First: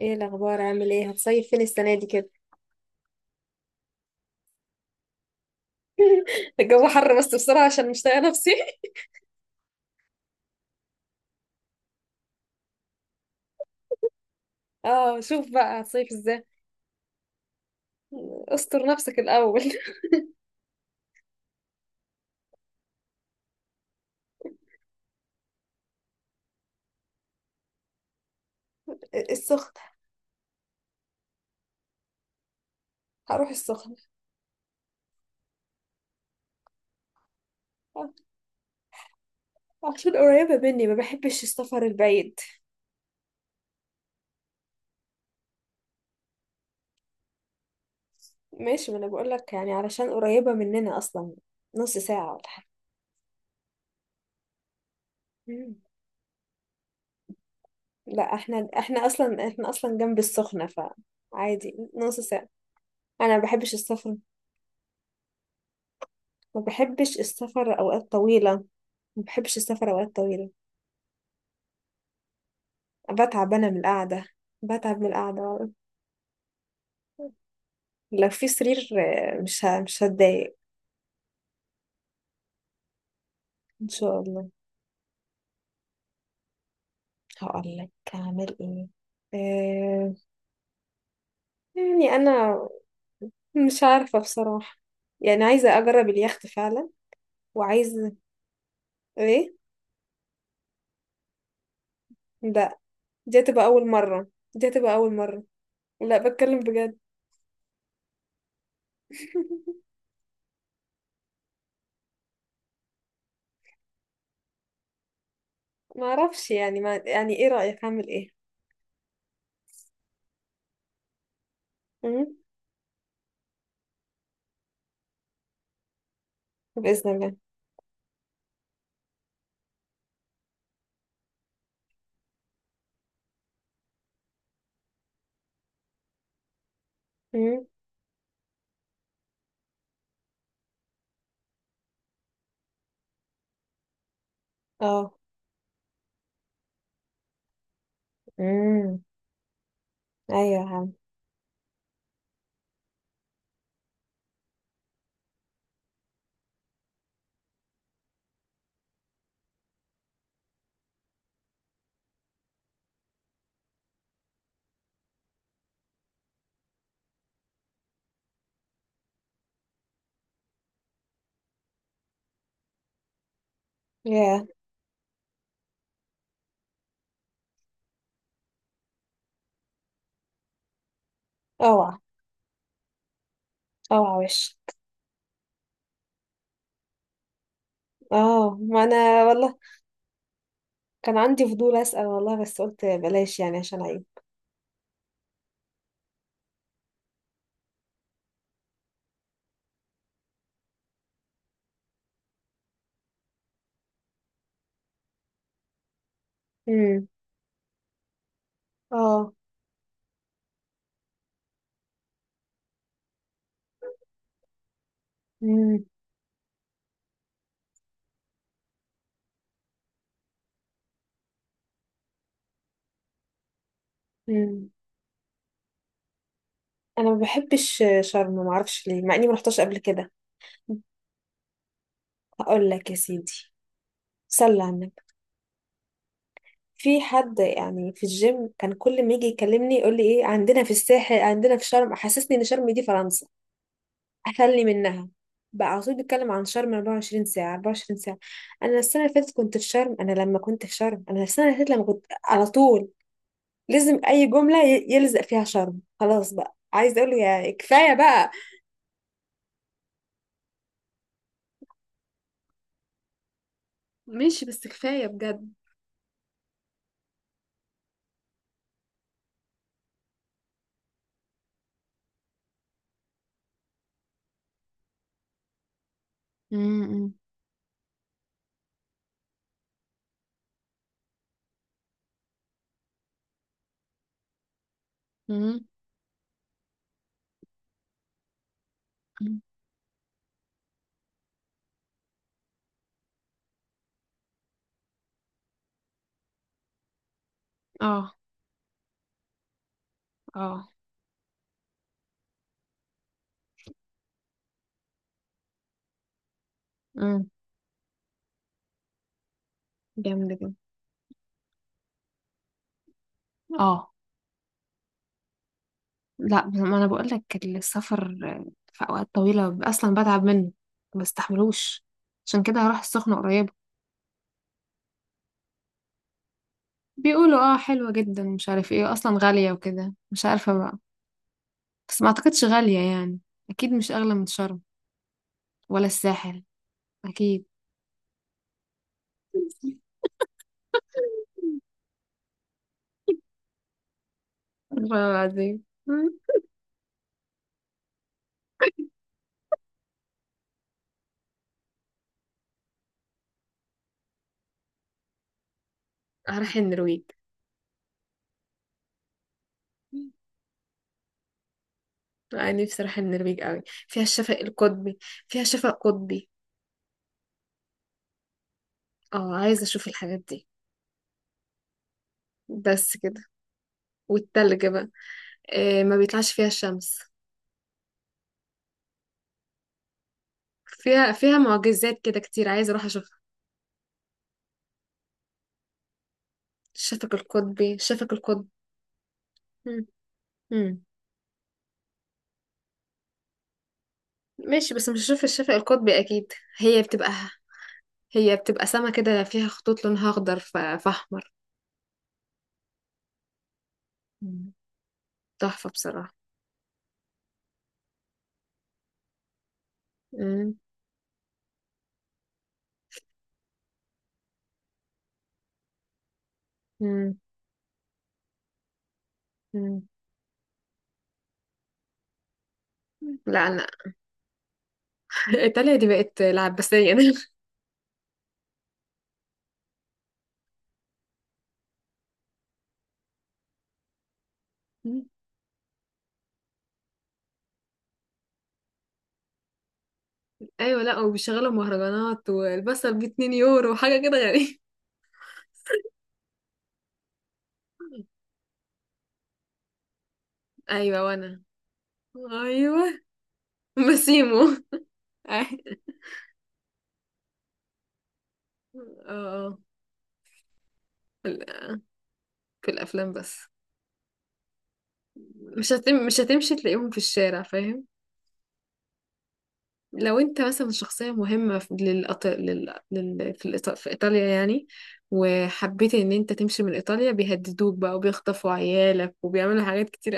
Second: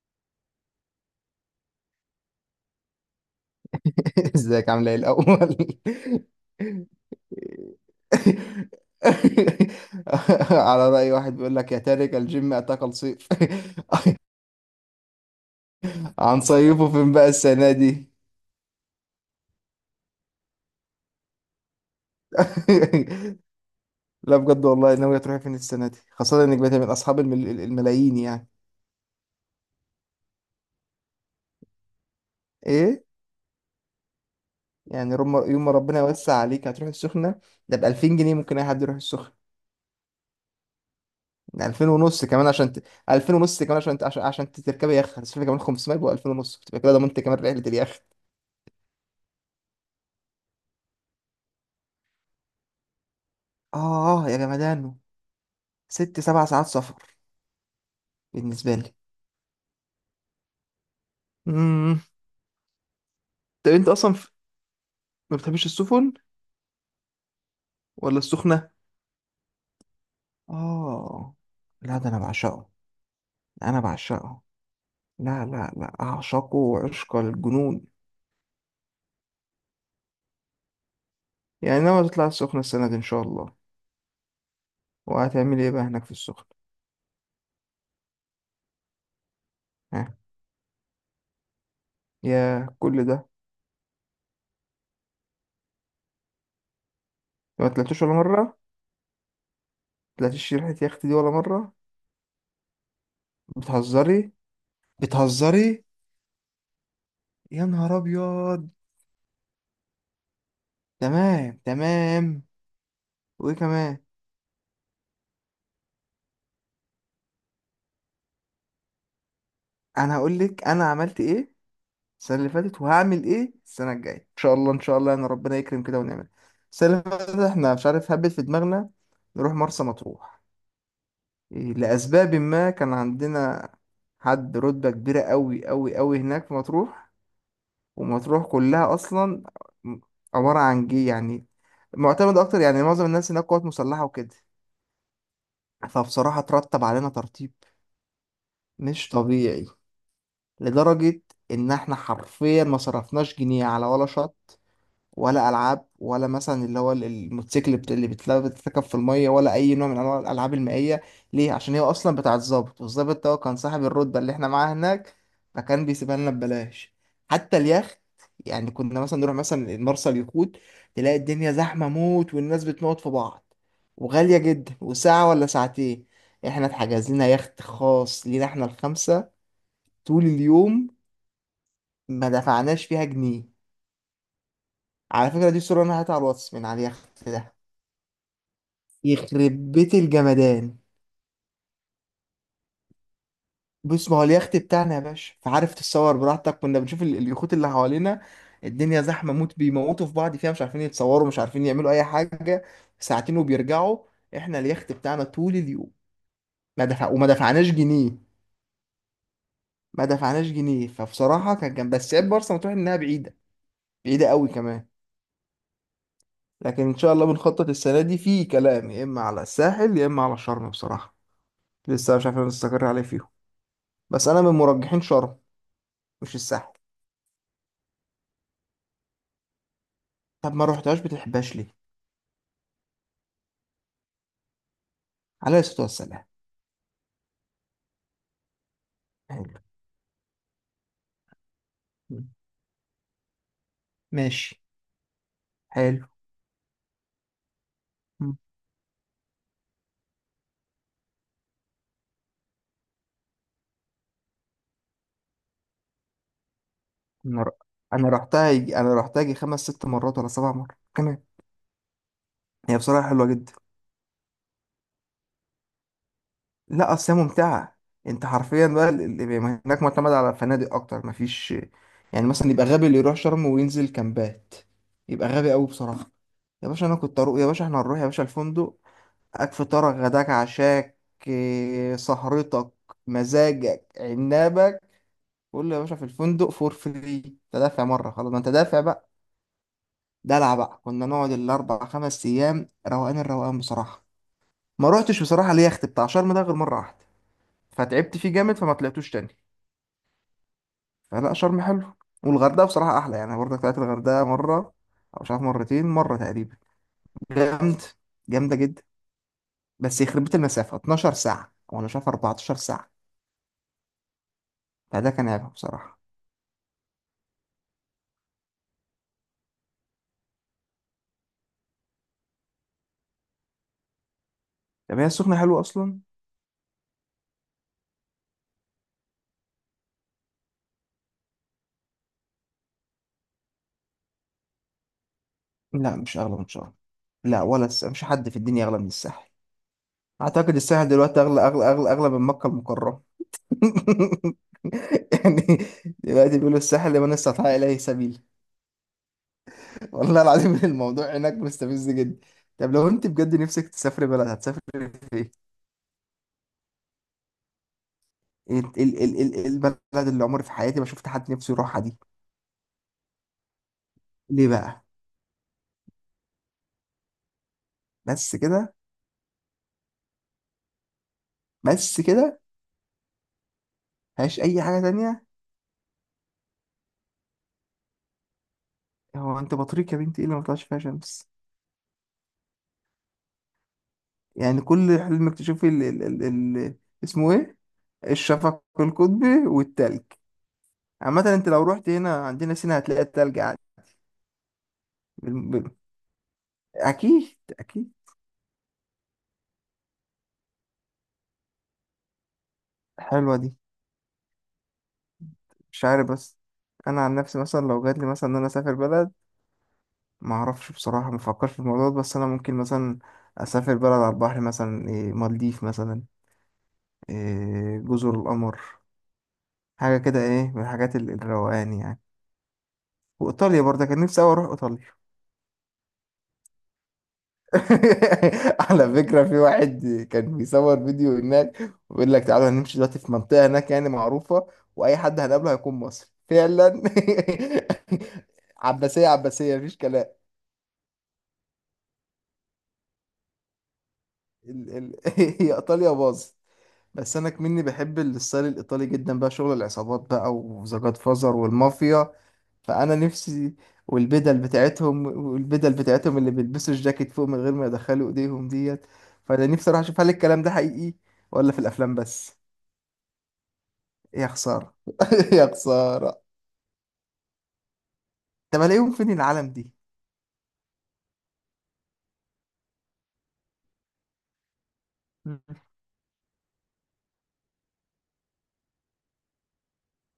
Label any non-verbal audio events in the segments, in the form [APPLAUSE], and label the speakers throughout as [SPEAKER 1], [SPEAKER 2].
[SPEAKER 1] ايه الاخبار، عامل ايه؟ هتصيف فين السنه دي كده؟
[SPEAKER 2] [LAUGHS] ازيك عامله ايه الاول؟
[SPEAKER 1] [LAUGHS] الجو حر بس بسرعه عشان مش طايقه نفسي. [LAUGHS]
[SPEAKER 2] [LAUGHS] على رأي واحد بيقول لك: يا تارك الجيم اتاك الصيف.
[SPEAKER 1] اه، شوف بقى هتصيف
[SPEAKER 2] [LAUGHS]
[SPEAKER 1] ازاي.
[SPEAKER 2] هنصيفه فين بقى السنه دي؟
[SPEAKER 1] استر نفسك الاول. [LAUGHS]
[SPEAKER 2] [LAUGHS] لا بجد والله، ناويه تروحي فين السنه دي، خاصه انك بقيتي من اصحاب الملايين يعني؟
[SPEAKER 1] السخن.
[SPEAKER 2] ايه؟
[SPEAKER 1] هروح السخن.
[SPEAKER 2] يعني يوم ما ربنا يوسع عليك هتروحي السخنه. ده ب
[SPEAKER 1] آه،
[SPEAKER 2] 2000 جنيه ممكن اي حد يروح السخنه.
[SPEAKER 1] عشان قريبه مني ما بحبش السفر
[SPEAKER 2] 2000 ونص
[SPEAKER 1] البعيد.
[SPEAKER 2] كمان عشان 2000 ونص كمان عشان تركبي يخت هتصرفي كمان 500، يبقى 2000 ونص، بتبقى كده ضمنت كمان رحله اليخت.
[SPEAKER 1] ماشي، ما انا بقول لك يعني علشان قريبه مننا اصلا. نص ساعه ولا حاجه.
[SPEAKER 2] آه يا جمدانه،
[SPEAKER 1] مم.
[SPEAKER 2] ست سبع ساعات سفر
[SPEAKER 1] لا، احنا
[SPEAKER 2] بالنسبة لي.
[SPEAKER 1] احنا اصلا احنا اصلا جنب السخنه. فعادي
[SPEAKER 2] امم،
[SPEAKER 1] نص ساعه. انا ما
[SPEAKER 2] طب
[SPEAKER 1] بحبش
[SPEAKER 2] أنت أصلا
[SPEAKER 1] السفر.
[SPEAKER 2] ما بتحبش السفن
[SPEAKER 1] ما بحبش السفر اوقات
[SPEAKER 2] ولا
[SPEAKER 1] طويله.
[SPEAKER 2] السخنة؟
[SPEAKER 1] ما بحبش السفر اوقات طويله.
[SPEAKER 2] آه، لا ده أنا بعشقه.
[SPEAKER 1] بتعب انا من
[SPEAKER 2] أنا
[SPEAKER 1] القعده.
[SPEAKER 2] بعشقه.
[SPEAKER 1] بتعب من
[SPEAKER 2] لا
[SPEAKER 1] القعده.
[SPEAKER 2] لا لا أعشقه عشق الجنون.
[SPEAKER 1] لو في سرير. آه، مش هتضايق.
[SPEAKER 2] يعني ناوي تطلع السخنة السنة دي إن شاء الله؟
[SPEAKER 1] ان شاء الله.
[SPEAKER 2] وهتعمل إيه بقى هناك في السخنة؟
[SPEAKER 1] هقول لك هعمل ايه. آه،
[SPEAKER 2] ها؟
[SPEAKER 1] يعني انا
[SPEAKER 2] يا كل ده!
[SPEAKER 1] مش عارفه بصراحه. يعني عايزه اجرب اليخت فعلا.
[SPEAKER 2] ما طلعتوش
[SPEAKER 1] وعايزه.
[SPEAKER 2] ولا مرة؟
[SPEAKER 1] ايه.
[SPEAKER 2] طلعتيش ريحة يخت دي ولا مرة؟
[SPEAKER 1] لا، دي هتبقى اول
[SPEAKER 2] بتهزري؟
[SPEAKER 1] مره. دي هتبقى اول مره.
[SPEAKER 2] بتهزري؟
[SPEAKER 1] لا، بتكلم بجد.
[SPEAKER 2] يا نهار أبيض!
[SPEAKER 1] [LAUGHS]
[SPEAKER 2] تمام تمام. وإيه كمان؟
[SPEAKER 1] ما اعرفش يعني، ما يعني ايه رايك اعمل ايه؟
[SPEAKER 2] انا هقول لك انا عملت ايه
[SPEAKER 1] مم؟
[SPEAKER 2] السنه اللي فاتت، وهعمل ايه السنه الجايه ان شاء الله. ان شاء الله انا ربنا يكرم كده ونعمل. السنه اللي
[SPEAKER 1] باذن
[SPEAKER 2] فاتت
[SPEAKER 1] الله.
[SPEAKER 2] احنا مش عارف هبت في دماغنا، نروح مرسى مطروح. إيه، لاسباب ما كان عندنا حد رتبه كبيره قوي قوي قوي هناك في مطروح.
[SPEAKER 1] مم؟
[SPEAKER 2] ومطروح كلها اصلا م- عباره عن جي يعني، معتمد اكتر، يعني معظم الناس هناك قوات مسلحه وكده.
[SPEAKER 1] اه.
[SPEAKER 2] فبصراحه ترتب علينا ترتيب
[SPEAKER 1] امم
[SPEAKER 2] مش طبيعي،
[SPEAKER 1] ايوه يا عم.
[SPEAKER 2] لدرجه ان احنا حرفيا ما صرفناش جنيه على ولا شط ولا العاب، ولا مثلا اللي هو الموتوسيكل اللي بتتركب في الميه، ولا اي نوع من انواع الالعاب المائيه. ليه؟ عشان هي اصلا بتاعه الضابط، والضابط ده هو كان صاحب الرتبه اللي احنا معاها هناك، فكان بيسيبها لنا ببلاش. حتى اليخت، يعني كنا مثلا نروح مثلا مرسى اليخوت، تلاقي الدنيا زحمه موت والناس بتموت في بعض وغاليه
[SPEAKER 1] يا،
[SPEAKER 2] جدا، وساعه ولا ساعتين. احنا اتحجز لنا يخت خاص لينا احنا الخمسه طول اليوم،
[SPEAKER 1] اوعى.
[SPEAKER 2] ما دفعناش فيها جنيه.
[SPEAKER 1] اوعى وش.
[SPEAKER 2] على فكره دي صوره انا هاتها على الواتس من على اليخت ده.
[SPEAKER 1] اه، ما انا والله
[SPEAKER 2] يخرب بيت الجمدان!
[SPEAKER 1] كان عندي فضول اسأل والله بس قلت بلاش يعني عشان عيب.
[SPEAKER 2] بص، ما هو اليخت بتاعنا يا باشا فعارف تتصور براحتك. كنا بنشوف اليخوت اللي حوالينا، الدنيا زحمة موت بيموتوا في بعض فيها، مش عارفين يتصوروا، مش عارفين يعملوا أي حاجة، ساعتين وبيرجعوا. احنا اليخت بتاعنا طول اليوم ما
[SPEAKER 1] امم
[SPEAKER 2] دفع وما دفعناش جنيه.
[SPEAKER 1] اه.
[SPEAKER 2] ما دفعناش جنيه. فبصراحة كان جنب، بس عيب مرسى مطروح إنها بعيدة، بعيدة قوي كمان.
[SPEAKER 1] امم
[SPEAKER 2] لكن إن شاء الله بنخطط السنة دي في كلام يا إما على الساحل يا إما على شرم بصراحة، لسه مش عارفين نستقر عليه فيهم، بس أنا من
[SPEAKER 1] امم
[SPEAKER 2] مرجحين شرم مش الساحل.
[SPEAKER 1] انا ما بحبش شرم، ما اعرفش ليه مع اني ما رحتش قبل كده.
[SPEAKER 2] طب ما روحتهاش بتحبهاش ليه؟
[SPEAKER 1] هقول لك يا سيدي. صلي على النبي.
[SPEAKER 2] عليه الصلاة والسلام.
[SPEAKER 1] في حد يعني في الجيم كان كل ما يجي
[SPEAKER 2] حلو.
[SPEAKER 1] يكلمني يقول لي ايه عندنا في الساحل، عندنا في شرم.
[SPEAKER 2] مم.
[SPEAKER 1] حسسني ان شرم دي فرنسا.
[SPEAKER 2] ماشي.
[SPEAKER 1] اخلي منها. بقى على طول
[SPEAKER 2] حلو.
[SPEAKER 1] بيتكلم عن شرم 24 ساعة 24 ساعة.
[SPEAKER 2] مم.
[SPEAKER 1] أنا السنة اللي فاتت كنت في شرم، أنا لما كنت في شرم، أنا السنة اللي فاتت لما كنت على طول لازم اي جمله يلزق فيها شرم. خلاص بقى، عايز اقول له
[SPEAKER 2] انا
[SPEAKER 1] يا
[SPEAKER 2] ر-
[SPEAKER 1] كفايه
[SPEAKER 2] أنا
[SPEAKER 1] بقى.
[SPEAKER 2] رحتها يجي... انا رحتها يجي خمس ست مرات ولا سبع مرات كمان. هي بصراحة حلوة جدا.
[SPEAKER 1] ماشي بس كفاية بجد.
[SPEAKER 2] لا اصل هي ممتعة. انت حرفيا بقى هناك معتمد على فنادق اكتر، مفيش. يعني مثلا يبقى غبي اللي يروح شرم وينزل كامبات، يبقى غبي قوي بصراحة. يا باشا انا
[SPEAKER 1] امم
[SPEAKER 2] كنت اروح، يا باشا احنا هنروح، يا باشا الفندق اك، فطارك غداك عشاك، إيه، سهرتك، مزاجك عنابك.
[SPEAKER 1] امم
[SPEAKER 2] قول له: يا باشا في الفندق فور فري، تدافع مرة خلاص، ما انت دافع بقى. دلع بقى، كنا نقعد الأربع خمس أيام روقان الروقان بصراحة. ما روحتش بصراحة اليخت بتاع شرم ده غير مرة واحدة،
[SPEAKER 1] اه.
[SPEAKER 2] فتعبت فيه جامد فما طلعتوش تاني.
[SPEAKER 1] اه.
[SPEAKER 2] فلا شرم حلو، والغردقة بصراحة أحلى. يعني أنا برضك طلعت الغردقة مرة أو مش عارف مرتين، مرة تقريبا.
[SPEAKER 1] امم
[SPEAKER 2] جامد، جامدة جدا. بس يخرب
[SPEAKER 1] جامد
[SPEAKER 2] بيت
[SPEAKER 1] جدا.
[SPEAKER 2] المسافة، 12 ساعة وأنا شايف 14 ساعة،
[SPEAKER 1] اه.
[SPEAKER 2] فده كان عيبها بصراحة.
[SPEAKER 1] لا، ما انا بقول لك السفر في اوقات طويله اصلا بتعب منه. ما بستحملوش. عشان كده هروح السخنه قريب.
[SPEAKER 2] طب هي السخنة حلوة أصلا؟
[SPEAKER 1] بيقولوا اه حلوه جدا، مش عارف ايه، اصلا غاليه وكده، مش عارفه بقى. بس ما اعتقدش غاليه يعني. اكيد مش اغلى من شرم، ولا
[SPEAKER 2] لا مش أغلى
[SPEAKER 1] الساحل.
[SPEAKER 2] من شرم. لا
[SPEAKER 1] اكيد.
[SPEAKER 2] ولا مش حد في الدنيا أغلى من الساحل. اعتقد الساحل دلوقتي اغلى من مكة المكرمة. [LAUGHS]
[SPEAKER 1] والله
[SPEAKER 2] يعني
[SPEAKER 1] العظيم. مم.
[SPEAKER 2] دلوقتي بيقولوا الساحل لمن استطاع اليه سبيل. والله العظيم [LAUGHS] الموضوع هناك مستفز جدا. طب لو انت بجد نفسك تسافري بلد هتسافري فين؟
[SPEAKER 1] هروح النرويج.
[SPEAKER 2] البلد
[SPEAKER 1] مم.
[SPEAKER 2] اللي عمري في حياتي ما شفت حد نفسه يروحها دي.
[SPEAKER 1] أنا نفسي أروح النرويج أوي. فيها الشفق
[SPEAKER 2] ليه بقى؟
[SPEAKER 1] القطبي. فيها شفق قطبي.
[SPEAKER 2] بس كده؟
[SPEAKER 1] اه، عايزة أشوف الحاجات دي.
[SPEAKER 2] بس كده؟
[SPEAKER 1] بس كده.
[SPEAKER 2] مفيهاش اي
[SPEAKER 1] والتلج
[SPEAKER 2] حاجة
[SPEAKER 1] بقى.
[SPEAKER 2] تانية؟
[SPEAKER 1] إيه، ما بيطلعش فيها الشمس.
[SPEAKER 2] هو انت بطريق يا بنتي ايه اللي ما طلعش فيها
[SPEAKER 1] فيها
[SPEAKER 2] شمس؟
[SPEAKER 1] فيها معجزات كده كتير، عايزة أروح أشوفها.
[SPEAKER 2] يعني كل حلمك تشوفي ال-
[SPEAKER 1] الشفق
[SPEAKER 2] اسمه ايه،
[SPEAKER 1] القطبي، الشفق القطبي.
[SPEAKER 2] الشفق القطبي
[SPEAKER 1] مم.
[SPEAKER 2] والتلج؟
[SPEAKER 1] مم.
[SPEAKER 2] عامة انت لو رحت هنا عندنا سينا هتلاقي التلج عادي.
[SPEAKER 1] ماشي بس مش هشوف
[SPEAKER 2] بال-
[SPEAKER 1] الشفق
[SPEAKER 2] بال-
[SPEAKER 1] القطبي أكيد. هي بتبقى.
[SPEAKER 2] اكيد، اكيد.
[SPEAKER 1] هي بتبقى سما كده فيها خطوط لونها أخضر فأحمر.
[SPEAKER 2] حلوة دي.
[SPEAKER 1] مم. تحفة
[SPEAKER 2] مش عارف
[SPEAKER 1] بصراحة.
[SPEAKER 2] بس، انا عن نفسي مثلا لو جاتلي مثلا ان انا اسافر بلد، ما
[SPEAKER 1] مم.
[SPEAKER 2] اعرفش بصراحة، ما افكرش في الموضوع ده، بس انا ممكن مثلا اسافر بلد على البحر مثلا، إيه، مالديف مثلا،
[SPEAKER 1] مم.
[SPEAKER 2] إيه، جزر القمر،
[SPEAKER 1] مم.
[SPEAKER 2] حاجة كده ايه من الحاجات الروقان يعني.
[SPEAKER 1] لا،
[SPEAKER 2] وايطاليا
[SPEAKER 1] أنا
[SPEAKER 2] برضه كان نفسي اوي اروح ايطاليا.
[SPEAKER 1] ايطاليا دي بقت العباسية. [LAUGHS] ده
[SPEAKER 2] [LAUGHS] على فكرة في واحد كان بيصور فيديو هناك، ويقول لك: تعالوا هنمشي دلوقتي في منطقة هناك يعني معروفة، وأي حد هنقابله هيكون مصري فعلا. [LAUGHS] عباسية، عباسية، مفيش كلام.
[SPEAKER 1] ايوه، لا، وبيشغلوا مهرجانات والبصل ب 2 يورو، حاجة كده غريبة.
[SPEAKER 2] ال ال [LAUGHS] هي إيطاليا باظت. بس انا كمني بحب
[SPEAKER 1] [LAUGHS]
[SPEAKER 2] الستايل الايطالي جدا بقى، شغل العصابات بقى وذا جاد
[SPEAKER 1] ايوه
[SPEAKER 2] فازر
[SPEAKER 1] وانا.
[SPEAKER 2] والمافيا. فانا
[SPEAKER 1] ايوه.
[SPEAKER 2] نفسي، والبدل
[SPEAKER 1] بسيمو. [LAUGHS]
[SPEAKER 2] بتاعتهم،
[SPEAKER 1] اه.
[SPEAKER 2] والبدل بتاعتهم اللي بيلبسوا الجاكيت فوق من غير ما يدخلوا ايديهم ديت. فانا
[SPEAKER 1] آه.
[SPEAKER 2] نفسي اروح اشوف هل الكلام ده حقيقي
[SPEAKER 1] في
[SPEAKER 2] ولا في
[SPEAKER 1] ال-
[SPEAKER 2] الافلام بس.
[SPEAKER 1] في الافلام بس.
[SPEAKER 2] يا خساره. [LAUGHS] يا
[SPEAKER 1] مش
[SPEAKER 2] خساره.
[SPEAKER 1] هتمشي تلاقيهم في الشارع فاهم.
[SPEAKER 2] طب الاقيهم فين العالم دي؟
[SPEAKER 1] لو انت مثلا شخصيه مهمه في للأط... لل... لل... في, الإيط... في ايطاليا يعني،
[SPEAKER 2] مم.
[SPEAKER 1] وحبيت ان انت تمشي من ايطاليا بيهددوك بقى وبيخطفوا عيالك وبيعملوا حاجات كتير.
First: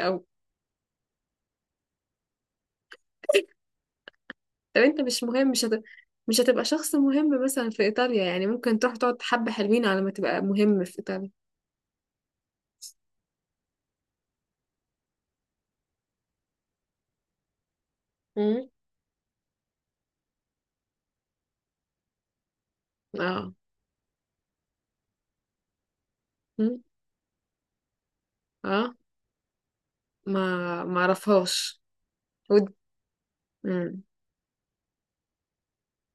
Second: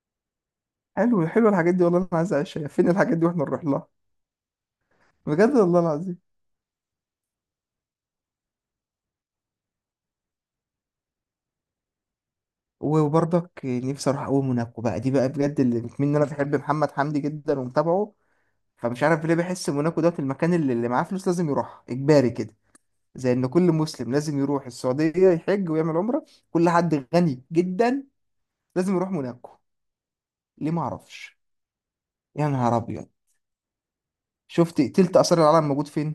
[SPEAKER 2] حلو، حلو الحاجات دي، والله انا عايز اعيشها. فين الحاجات دي واحنا نروح لها؟
[SPEAKER 1] طب انت مش مهم،
[SPEAKER 2] بجد والله العظيم.
[SPEAKER 1] مش هتبقى شخص مهم مثلا في ايطاليا، يعني ممكن تروح تقعد حبة حلوين على ما تبقى مهم في ايطاليا.
[SPEAKER 2] وبرضك نفسي اروح اقوم موناكو بقى، دي بقى بجد اللي بتمني، إن انا بحب محمد حمدي جدا ومتابعه،
[SPEAKER 1] مم.
[SPEAKER 2] فمش عارف ليه بحس موناكو دوت المكان اللي معاه فلوس لازم يروح اجباري كده. زي ان
[SPEAKER 1] اه.
[SPEAKER 2] كل مسلم لازم يروح السعوديه يحج ويعمل عمره، كل
[SPEAKER 1] مم.
[SPEAKER 2] حد غني جدا
[SPEAKER 1] اه.
[SPEAKER 2] لازم يروح موناكو.
[SPEAKER 1] ما
[SPEAKER 2] ليه؟ ما
[SPEAKER 1] ما
[SPEAKER 2] اعرفش.
[SPEAKER 1] اعرفهاش.
[SPEAKER 2] يا
[SPEAKER 1] ود
[SPEAKER 2] نهار ابيض.
[SPEAKER 1] مم.
[SPEAKER 2] شفت تلت اثار العالم موجود فين؟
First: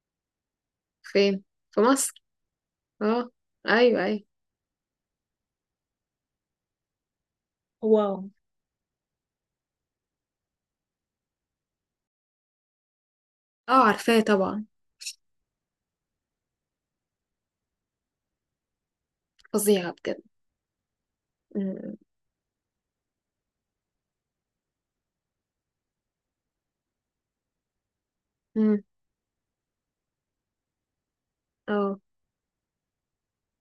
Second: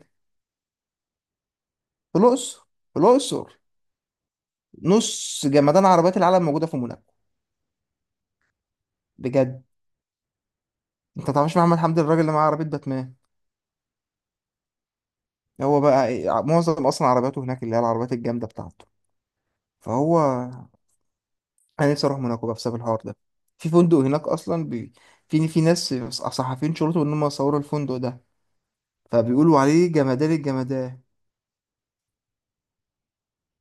[SPEAKER 1] فين. في
[SPEAKER 2] في
[SPEAKER 1] مصر.
[SPEAKER 2] الاقصر، في
[SPEAKER 1] اه.
[SPEAKER 2] الاقصر.
[SPEAKER 1] ايوه ايوه.
[SPEAKER 2] نص جمدان عربيات العالم موجوده في موناكو.
[SPEAKER 1] واو.
[SPEAKER 2] بجد، انت ما تعرفش محمد حمدي الراجل اللي معاه عربيه باتمان؟
[SPEAKER 1] اه، عارفاه طبعا.
[SPEAKER 2] هو بقى إيه، معظم اصلا عربياته هناك اللي هي العربيات الجامده بتاعته.
[SPEAKER 1] فظيعة
[SPEAKER 2] فهو،
[SPEAKER 1] بجد.
[SPEAKER 2] انا
[SPEAKER 1] مم.
[SPEAKER 2] نفسي اروح موناكو بقى بسبب الحوار ده. في فندق هناك اصلا في في ناس صحفيين شرطوا ان هم صوروا الفندق ده،
[SPEAKER 1] مم.
[SPEAKER 2] فبيقولوا عليه جمدان الجمدان.
[SPEAKER 1] اه.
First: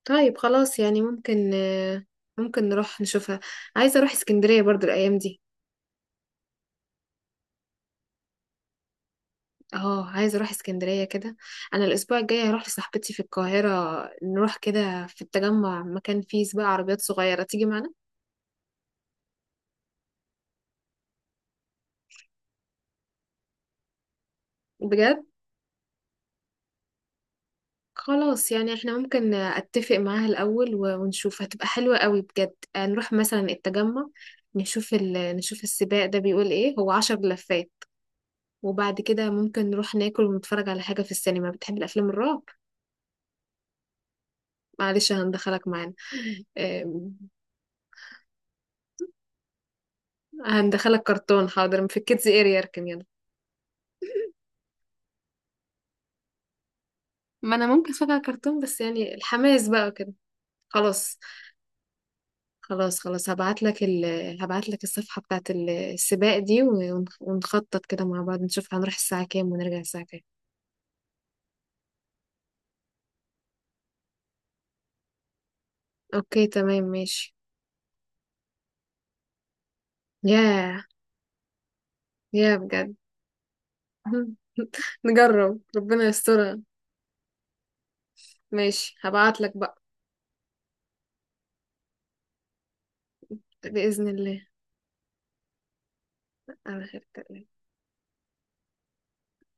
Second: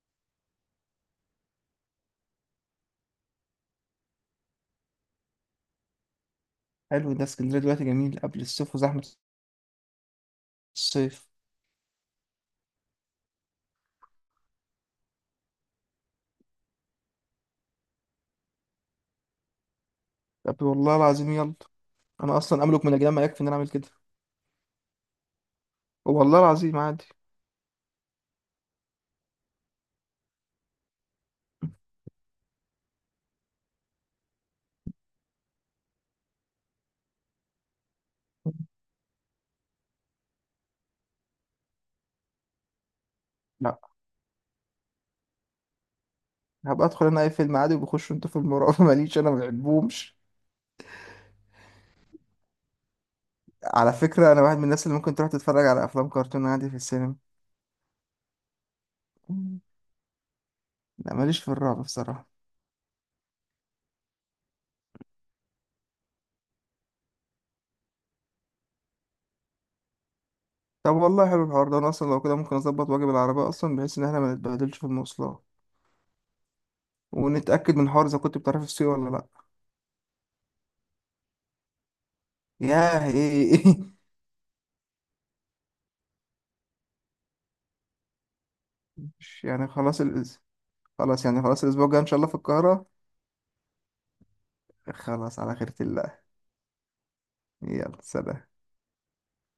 [SPEAKER 1] طيب خلاص، يعني ممكن آه، ممكن نروح نشوفها. عايزة اروح اسكندرية برضو الايام دي.
[SPEAKER 2] حلو ده، اسكندريه دلوقتي جميل قبل الصيف وزحمه
[SPEAKER 1] اه، عايزه اروح اسكندريه
[SPEAKER 2] الصيف.
[SPEAKER 1] كده. انا الاسبوع الجاي هروح لصاحبتي في القاهره. نروح كده في التجمع، مكان فيه سباق عربيات صغيره، تيجي معانا؟
[SPEAKER 2] طب والله العظيم يلا، انا اصلا املك من الجنان ما يكفي ان انا اعمل كده.
[SPEAKER 1] بجد؟
[SPEAKER 2] والله العظيم عادي.
[SPEAKER 1] خلاص، يعني احنا ممكن اتفق معاها الاول ونشوف هتبقى حلوه قوي بجد. آه، نروح مثلا التجمع، نشوف السباق ده بيقول ايه. هو 10 لفات. وبعد كده ممكن نروح ناكل ونتفرج على حاجه في السينما. بتحب الافلام الرعب؟
[SPEAKER 2] لا،
[SPEAKER 1] معلش، هندخلك معانا. [LAUGHS]
[SPEAKER 2] هبقى ادخل
[SPEAKER 1] آم،
[SPEAKER 2] انا اي فيلم عادي وبخش انتوا في المراقبه [LAUGHS] ماليش انا ما بحبهمش.
[SPEAKER 1] هندخلك كرتون. حاضر، في الكيدز اريا اركن يلا.
[SPEAKER 2] على فكره انا واحد من الناس اللي ممكن تروح تتفرج على افلام كرتون عادي في السينما.
[SPEAKER 1] ما انا ممكن فجأة كرتون بس يعني الحماس بقى كده.
[SPEAKER 2] لا
[SPEAKER 1] خلاص.
[SPEAKER 2] ماليش في الرعب بصراحه.
[SPEAKER 1] خلاص خلاص. هبعت لك هبعت لك الصفحة بتاعت السباق دي ونخطط كده مع بعض نشوف هنروح الساعة كام ونرجع الساعة كام.
[SPEAKER 2] طب والله حلو الحوار ده، انا اصلا لو كده ممكن اظبط واجيب العربيه اصلا بحيث ان احنا ما نتبهدلش في المواصلات،
[SPEAKER 1] اوكي تمام ماشي.
[SPEAKER 2] ونتاكد من حوار اذا كنت بتعرف السوق ولا لا.
[SPEAKER 1] ياه. ياه بجد.
[SPEAKER 2] ياه ايه؟ [LAUGHS]
[SPEAKER 1] [LAUGHS] نجرب ربنا يسترها. ماشي، هبعت
[SPEAKER 2] مش-
[SPEAKER 1] لك
[SPEAKER 2] يعني
[SPEAKER 1] بقى.
[SPEAKER 2] خلاص الأس... خلاص يعني، خلاص الاسبوع الجاي ان شاء الله في القاهره.
[SPEAKER 1] بإذن الله.
[SPEAKER 2] خلاص على خيرة الله.
[SPEAKER 1] على خير.
[SPEAKER 2] يلا سلام.